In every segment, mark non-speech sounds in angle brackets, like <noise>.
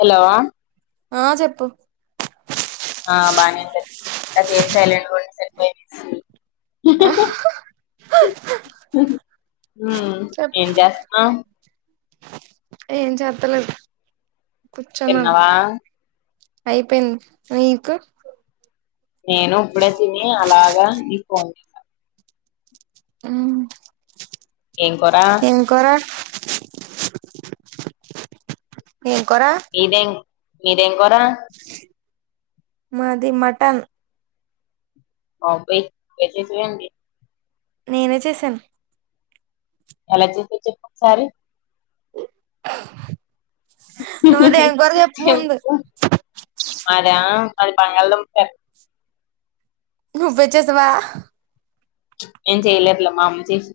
hello ఆ చెప్పు ఆ బానే ఉంటది కాసేపు సైలెంట్ గుంటే సరిపోయి కే ఆ సార్ చెప్ ఏం చేస్తాం ఏం చెప్పలేదు తిన్నవా అయిపోయింది మీకు నేను ఇప్పుడే తిని అలాగా నీక్ ఫోన్ చేసాను ఉ ఏం కూర ఎం కూర మీరేం కూర మాది మటన్ ఓపీ మెసేజ్లండి నేనే చేశాను ఎలా చేసావ్ చెప్పు ఒకసారి నువ్వు దేంకూర చెప్పు ముందు మాద మాది బంగాళదుంప కర్రి నువ్వే చేశావా నెన్ చేయలేదులే మా అమ్మ చేసి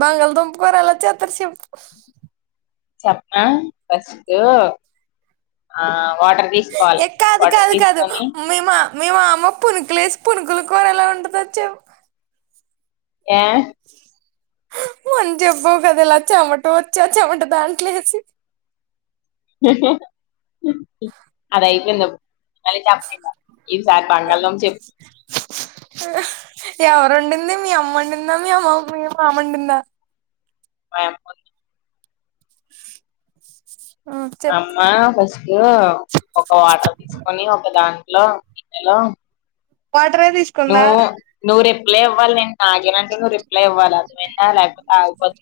బంగళదుంప కూర ఎలా సేత్తారు చెప్పు చెప్న ఫస్ట్ ఆ వాటర్ తీసుకోవాలి ఎ కాదు వాటర్ కాదు కాదు తీసుకొని మీమా మీ మామ పునుకులేసి పునుకులు కూర ఎలా ఉంటదొ చెప్ ఏ మంచి చెబ్బవు కద ఇలాచ్చమట వచ్చి చెమట దాంట్లేసి అదయిపోంద బ చెప్పలే ఈసారి బంగాళదుంప చెప్ ఆ ఎవరు వండింది మీ అమ్మండిందా మీ అమ్మ వండిందా మీ మామండిందా <inaudible> <inaudible> మా చెప్పు అమ్మా ఫస్ట్ ఒక వాటర్ తీసుకొని ఒక దాని ట్లో గిన్నెలో వాటరే తీసుకుందా నువ్వు నువ్వు రిప్లై ఇవ్వాలి నాగేనంటే నువ్ రిప్లై ఇవ్వాల అది వినా లేకపోతే ఆగిపోద్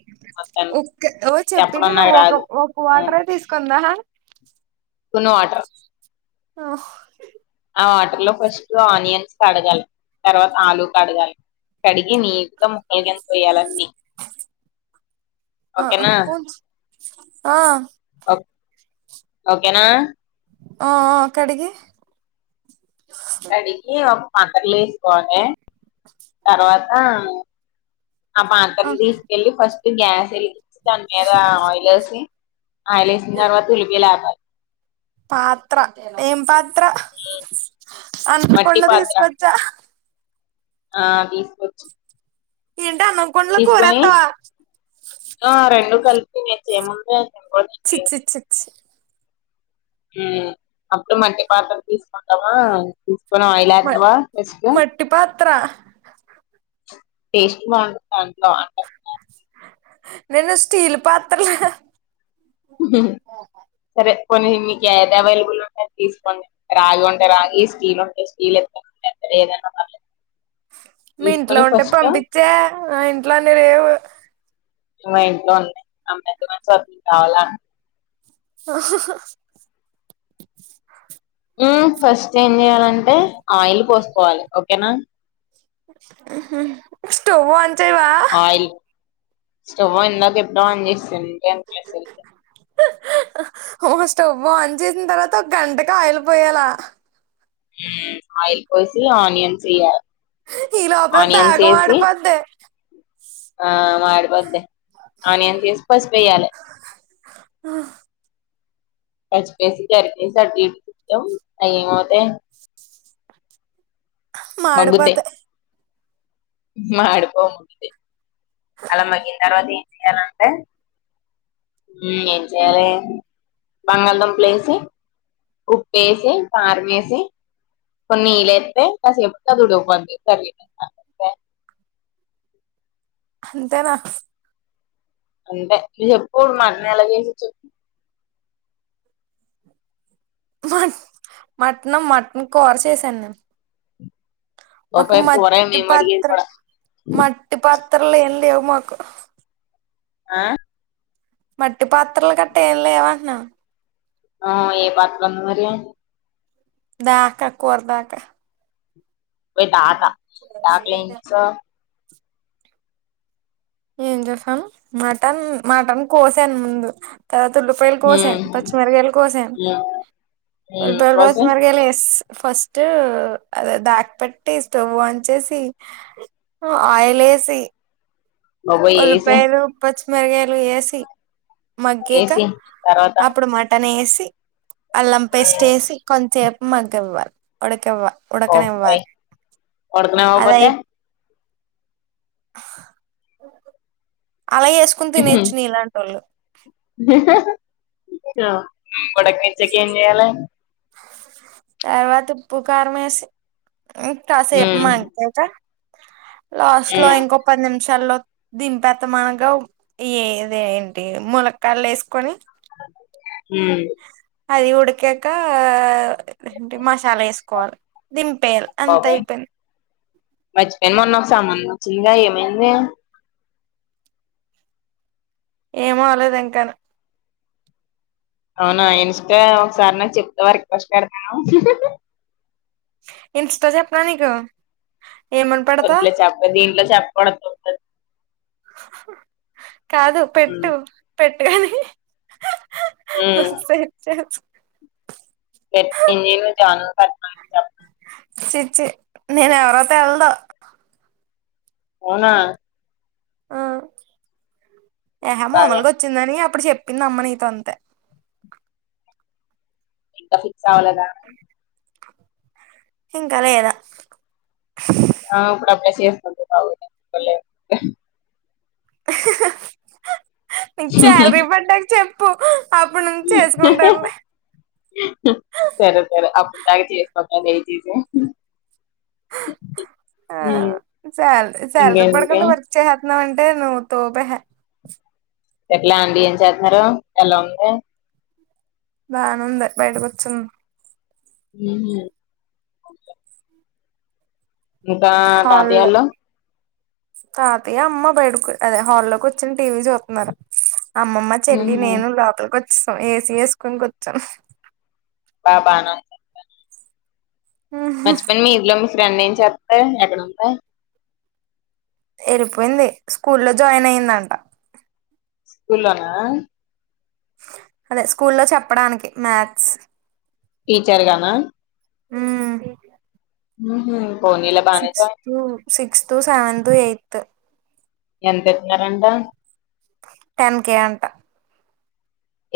ఒక్క ఓ చెప్పింది నువ్వు ఒక రాదు ఒక వాటరే తీసుకుందా కుంది వాటర్ ఓహ్ ఆ వాటర్ లో ఫస్ట్ ఆనియన్స్ కడగాలి తర్వాత ఆలూ కడగాలి కడి నీట్ గా ముక్కలు గాని కొయ్యాలన్నీ ఆ ఓకేనా ఆ ఓకేనా ఆ ఆ కడిగి కడిగి ఒక పాత్రలో వేసుకోవాలి తర్వాత ఆ పాత్రను తీసుకెళ్ళి ఫస్ట్ గ్యాస్ తెలిగ్గిచ్చి దాని మీద ఆయిలేసి ఆయిలేసిన తర్వాత ఉలికి లేపాలి పాత్ర ఏం పాత్ త్ర మట్టి అంతకొండ పాత్ర తిసుకొచ్చ ఆ తీసుకోచ్ ఏంటి అన్నం కుండలో తీసుకొని కూరేత్తావా ఆ రెండు కలిపి నే చేయముందే చి చి చి చి ఉ అప్పుడు మట్టి పాత్ర తీసుకుంటామా కొన ఆయిల్ మ ఎత్తామ ఫస్టు మట్టి పాత్ర టేస్ట్ బాగుంటది దాంట్లో బాగుంట నేను స్టీల్ పాత్రలో సరే పోనీ నికి ఏది అవైలబుల్ తీసుకోండి రాగి ఉంటే రాగి స్టీల్ ఉంటే స్టీల్ ఇత్తడి ఉంటే ఇత్తడి ఏదైనా పర్లేదు మీ ఇంట్లో తీసుకొని ఉంటే ఫస్ట్ పంపించే నా ఇంట్లో అన్ని లేవు మా ఇంట్లో ఉన్నాయి అమ్మెద్దం అని చుత్తన్న కావాలా ఆ ఫస్ట్ ఏం చెయాలంటే ఆయిల్ పోసుకోవాలి ఓకేనా స్టవ్ ఆన్ చెయ్యవ ఆయిల్ స్టవ్ ఇందాక ఎప్పుడో అన్ చేస్సా ఓ స్టవ్ ఆన్ చేసిన తర్వాత ఒక గంటకి ఆయిల్ పోయాల ఆయిల్ పోసి ఆనియన్స్ వేయ ఈ లోపల దాగమాడిపోద్ది ఆ మాడిపోద్ద ఆనియన్స్ వేసి పసుపెయ్యాలి ఆ పచ్చిపేసి జరికేసి అయ్యేమయితాయి మాడిపోతే మాడుకోముది అలా మగ్గిన తర్వాత ఏం చెయాలంటే ఉ ఏం చేయాలి బంగాళదుంపలు ఏసీ ఉప్పేసి కారం వేసి కొన్ని లేతే కాసేపుకి అది ఉడికిపిద్ది కర్రి అంత అంతేనా అంటే నువ్వు చెప్పు మటన్ ఎలా చేసేది చెప్ మ మటన్ మటన్ కూర చేసాను నేను ఒక్క ఓపే పోరే మట్టి మేము అడిగేది పాత్ర కూడా మట్టి పాత్ర మట్టి పాత్రలో ఏం లేవు మాకు ఆ మట్టి పాత్రలు కట్ట ఏం లేవంటన్నాను ఆ ఏ పాత్ర ఉంది మరి దాకా కూర దాకా మీ తాత దాకాలు ఏం చేసావ్ ఏం చేసాను మటన్ మటన్ కోసాను ముందు తర్వాత ఉల్లిపాయల కొసను హ్మ్ పచ్చిమిరపకాయలు కొసను హ్మ్ హ్మ్ ఉల్లిపాయలు కోసి పచ్చిమిరపకాయలు ఎస్ ఫస్ట్ దాక పెట్టి స్టవ్ ఆన్ చేసి ఆయిలేసి ఎసి బాబోయ్ ఏసి ఉల్లిపాయలు పచ్చిమిరగాయలు వేసి మగ్గక ఏసి తర్వాత అప్పుడు మటన్ వేసి అల్లం పేస్ట్ వేసి కొంచే సాపు మగ్గివ్వాలి ఉడకివ్వాలి బాబోయ్ ఉడకనివ్వాలి అది ఉడకనివ్వకపోతే అలా వేసుకుని తినచ్చు నీలాంటోళ్లు ఉ ఉడకనిచ్చాక ఏం చేయాలి తర్వాత ఉప్పు కారం వేసి కాసేపు హ్మ్ మగ్గాక లాస్ట్ లో హ్మ్ ఇంకో పది నిమిషాల్లో దింపేస్తున్నాం అనగా ఏది ఏంటి ములక్కయలు వేసుకొని ఉ అది ఉడికాక ఏంటి మసాలా వేసుకోవాలి దిం బాబాయ్ మర్చిపోయాను మొన్నో సంబంధం వచ్చిందిగా ఏమైంది ఏమ అవలేదు ఇంకాని అవునా ఇన్స్ట ఒకసారి నాకు చెప్తావా రిక్వస్ట్ పెడతాను ఇన్స్టా చెప్పనా నీకు ఏమని పెడతా వద్దులే చెప్పకు దీంట్లో చెప్పకూడదు కాదు ఉమ్ పెట్టు పెట్ ఉమ్ <unintelligible> పెట్టినాను జానూ నీ పెట్టామని చి చి నేను ఎవరో తెల్దు అవునా ఆ ఏహా బాగా మామలుగా వచ్చిందని ఇప్పుడు చెప్పింది అమ్మ నితో అంతే ఇంకా ఫిక్స్ అవ్వలేదా ఇంకా లేదా ఆ అప్పుడప్పుడు చేసుకోవదూ నా దగ్గర డబ్బులు కూడా లేవు నీకు శాలరీ పడ్డాక చెప్పు అప్పుడు నుంచి చేసుకుంటానులే సరే సరే అప్పు అప్పటిదాకా చేసుకోకు దయచేసే ఆ సాల శాలరీ ఇంకేంటి పడుకుండ వర్క్ చెట్నవంటే నువ్వు తోపహ ఎట్లా అండి ఏం చేతన్నారు ఎలా ఉంది బానే ఉంది బయటకొచ్చింది ఉహు ఇంకా హాల్లో తాతయోల్లు తాతయ్య అమ్మ బయటకు అదే హాల్లోకి వచ్చి టీవీ చూత్తున్నారు అమ్మమ్మ చెల్లి ఉహు నేను లోపలికి వచ్చేసాం ఏసీ ఎసుకొని కూచ్చు బాబానా మచ్చిపోయ్ని మీ ఇదిలో మీ ఫ్రెండ్ ఏం చెత్తది ఎక్కడ ఉంది ఎరిపోయింది స్కూల్లో జాయిన్ అయిందంట స్కూల్లోన అదే స్కూల్లో చెప్పడానికి మ్యాథ్స్ టీచర్గానా ఊ ఉహు పోనీలే బానే సిక్స్తో సిక్స్త్ సెవెన్త్ ఎయిత్ ఎంత ఇత్తునారంట టెన్ కే అంట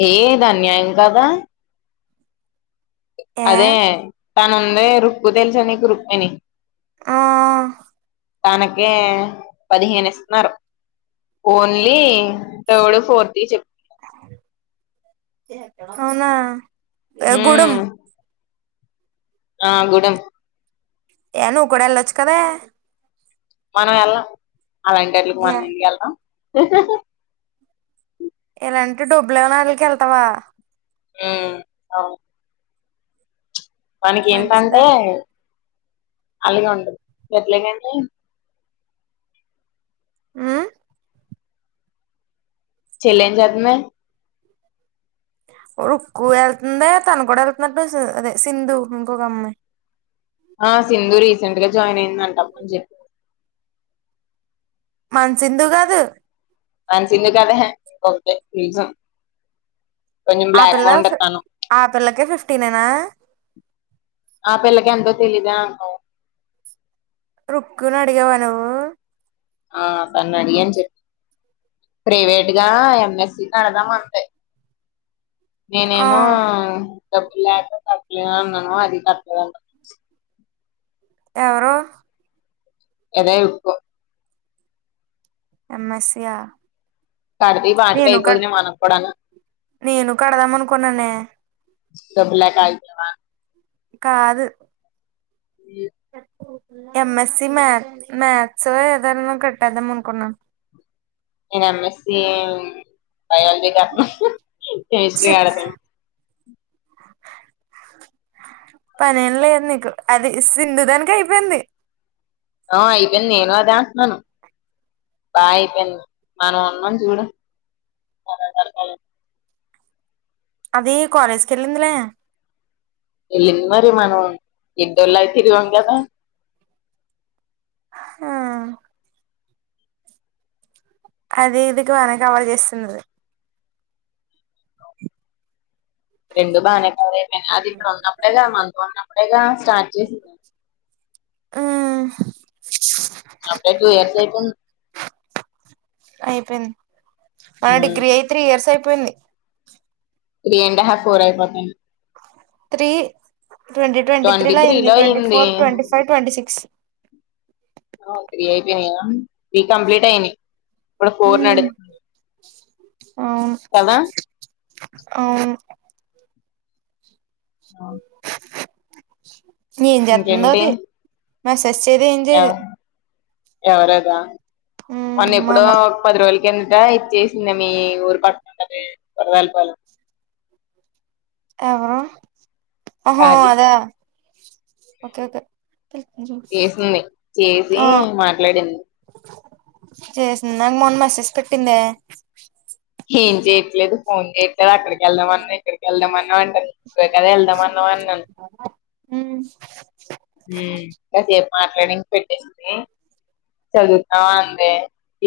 ఏ ఇది అన్యాయం కదా ఏ అదే తనుందే రుక్ తెలుసా నీకు రుక్మిణి ఆ తానకే పదిహేను ఇస్తున్నారు ఓన్లీ థర్డ్ ఫోర్త్ చెప్ అవునా గుడం ఉమ్ ఆ గుడం ఏను కూడా వెళ్ళొచ్చు కదా మనం వెళ్లం అలాంటి అట్లకి ఏ మనం ఇయ్యళ్ల ఎలాంటె డబ్బులు ఇయ్యని ఆళ్ళకి ఎళ్తావా ఉ అవును మనకి ఏంటంటే మంచిదా అలాగే ఉంటది ఎట్లని అంటే ఉ చెల్లెం చెత్తుంది రుక్కు వెళ్తుందా తను కూడా వెళ్తున్నట్టు అదే సింధు ఇంకొక అమ్మాయ్ ఆ సింధు రీసెంట్ గా జాయిన్ అయిందంటా అని చెప్ మన్సింధు కాదు మన సింధు కాదహే కొంచెం ఆ బ్లాక్ గా పిల్ల ఉంటది తను ఆ పిల్లకే ఫిఫ్టీనేనా ఆపిల్ల ఎంతో తెలిదే అన్నవ్ రుక్కుని అడిగావా నువు ఆ తన్ని అడిగాను అన్ చెప్పు ప్రైవేట్ గా ఎంఎస్సి కడదాం అంతే ఆ నేనేమో డబ్బులేక కట్టలేను అన్నాను అది కట్టలేదంట ఎవరు ఏదే ఇప్పు ఏం యస్ ఈ ఆ కర్ది బట అయిపోతున మనప్పుడను నేను కడదాం అనుకున్నానే గబ్లక్యతవా కాదు ఈ ఎంఎస్సి మ్యాథ్స్ ఏదనా కట్టేద్దాం అనుకున్నా నేను ఎంఎస్సి బయాళజీ కెమిస్ట్రీ ఛీ కడత <inaudible> పని ఏం లేదు నీకు అది సింధు దానికి అయిపోయింది ఆ అయిపోయింది నేను అదే అంటున్నాను బా అయిపోయింది మనం ఉన్నాం చూడు అది కాలేజీకి వెల్లిందిలే వెళ్ళింది మరి మనం ఇడ్డోళ్ళ అయి తిరిగాం కదా హా అది ఇది బానే కవర్ చేస్తున్నది రెండు బానే కవరైయిపోయినా అది ప్పుడు ఉన్నప్పుడేగా మనతో ఉన్నప్పుడేగా స్టార్ట్ చేసి ఆ అబుడే టు ఇయర్స్ అయిపోయి అయిపోయింది మన ఉమ్, డిగ్రీ అయి త్రీ ఇయర్స్ అయిపోయింది త్రీ అండ్ హాఫ్ ఫర్ అయిపోతాను త్రీ ట్వంటీ ట్వంటీ త్రీలో త్రీ అయ్యింది లో ట్వంటీ అయింది four twenty five twenty six three అయిపోయినాయా త్రీ కంప్లీట్ అయినయ్ ఇప్పుడు ఫోర్ నడు ఉమ్ అవును అవును అవు న ఏం చెస్తుంద అది మ సస్ ది ఏం చేయదు ఎవ- ఎవరదా ఉమ్ మొన్న ఎప్పుడో మన ఒక పది రోజుల కిందట ఇచ్చేసింది మీ ఊరు తాలప <unintelligible> ఎవరు ఒహో కాజీ అదాఓకేకే చేసింది చేసి ఆ మాట్లాడింది చేసింది నా మొన్న మెసేజ్ పెట్టిందే ఏం చేయట్లేదు ఫోన్ చేస్తాడు అక్కడికి వెళ్దామన్నా ఇక్కడికి వెళ్దామన్నా అంటారు ఇక్కడి కద వెళ్దామన్నా అన్నాను హు కాసేపు మాట్లాడిం పెట్టేస్తే చదువుతున్నావా అందే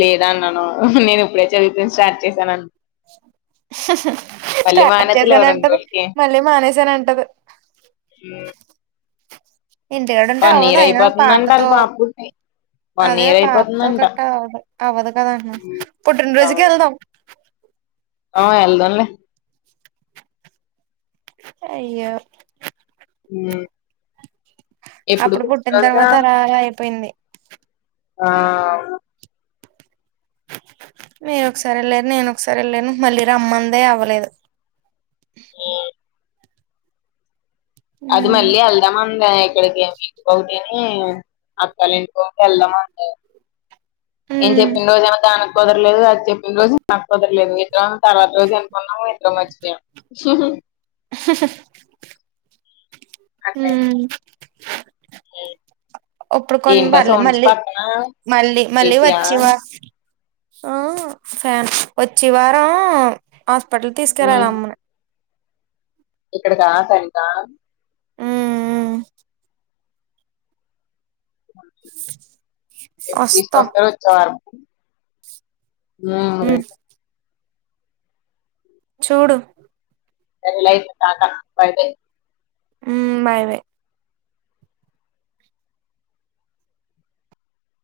లేదా అన్నాను నేను ఇప్పుడే చదువుతు స్టార్ట్ చేశాను స <inaudible> స్టార్ట్ మానేద్దులే ఓ చేసాన రెండు అంటది రోజులకి మళ్ళీ మానేసాన అంటది ఈ ఇంటికాడుంటే వన్ అవ్వదు ఇయరు అయినా అయిపోతుందంట వాళ్ళ పాపతో పాపుకి అదే పాపతో గట్ట అవ్వదు అవ్వదు కద అన్న ఉమ్, పుట్టినరోజుకి అవును వెళ్దాం ఆ ఎల్దంలే అయ్యో హూ అప్పుడు పుట్టిన తర్వాత అరాగ అయిపోయింది ఆ మీరుకసారి వెళ్ళరు నేనొకసారి వెళ్ళను మళ్ళీ రమ్మందే అవ్వలేదు అది ఉమ్ మళ్ళీ ఎల్దామా ఇంగ ఇక్కడికి మీకు ఓకే అని అక్కాల ఇంటికోటి వెళ్దామంట ఏం ఉమ్ చెప్పిన రోజు ఏమో దనకు కుదరలేదు అది చెప్పిన రోజు త కుదరలేదు ఇట్ తర్వాత రోజు చనుపన్నాము ఇందులో మర్చిపో ఊ ఒప్పుడు కొంచెం ఏంటా పర్లేదు సౌండ్స్ మళ్ళీ పక్కన మళ్ళీ మళ్ళీ ఏసీయా వచ్చివా ఆ ఫ్యాన్ వచ్చి వారం హాస్పిటల్ తీసుకెలరు ఆల అమ్మను ఇక్కడ కాసంతా ఉమ్ ఉమ్ అట్ తీస్ వస్తాం పాస్ తో చారు మరీ ఉమ్ చూడు దాని లైఫ్ కాత్త ఐపోయింది ఊ బాయ్ వే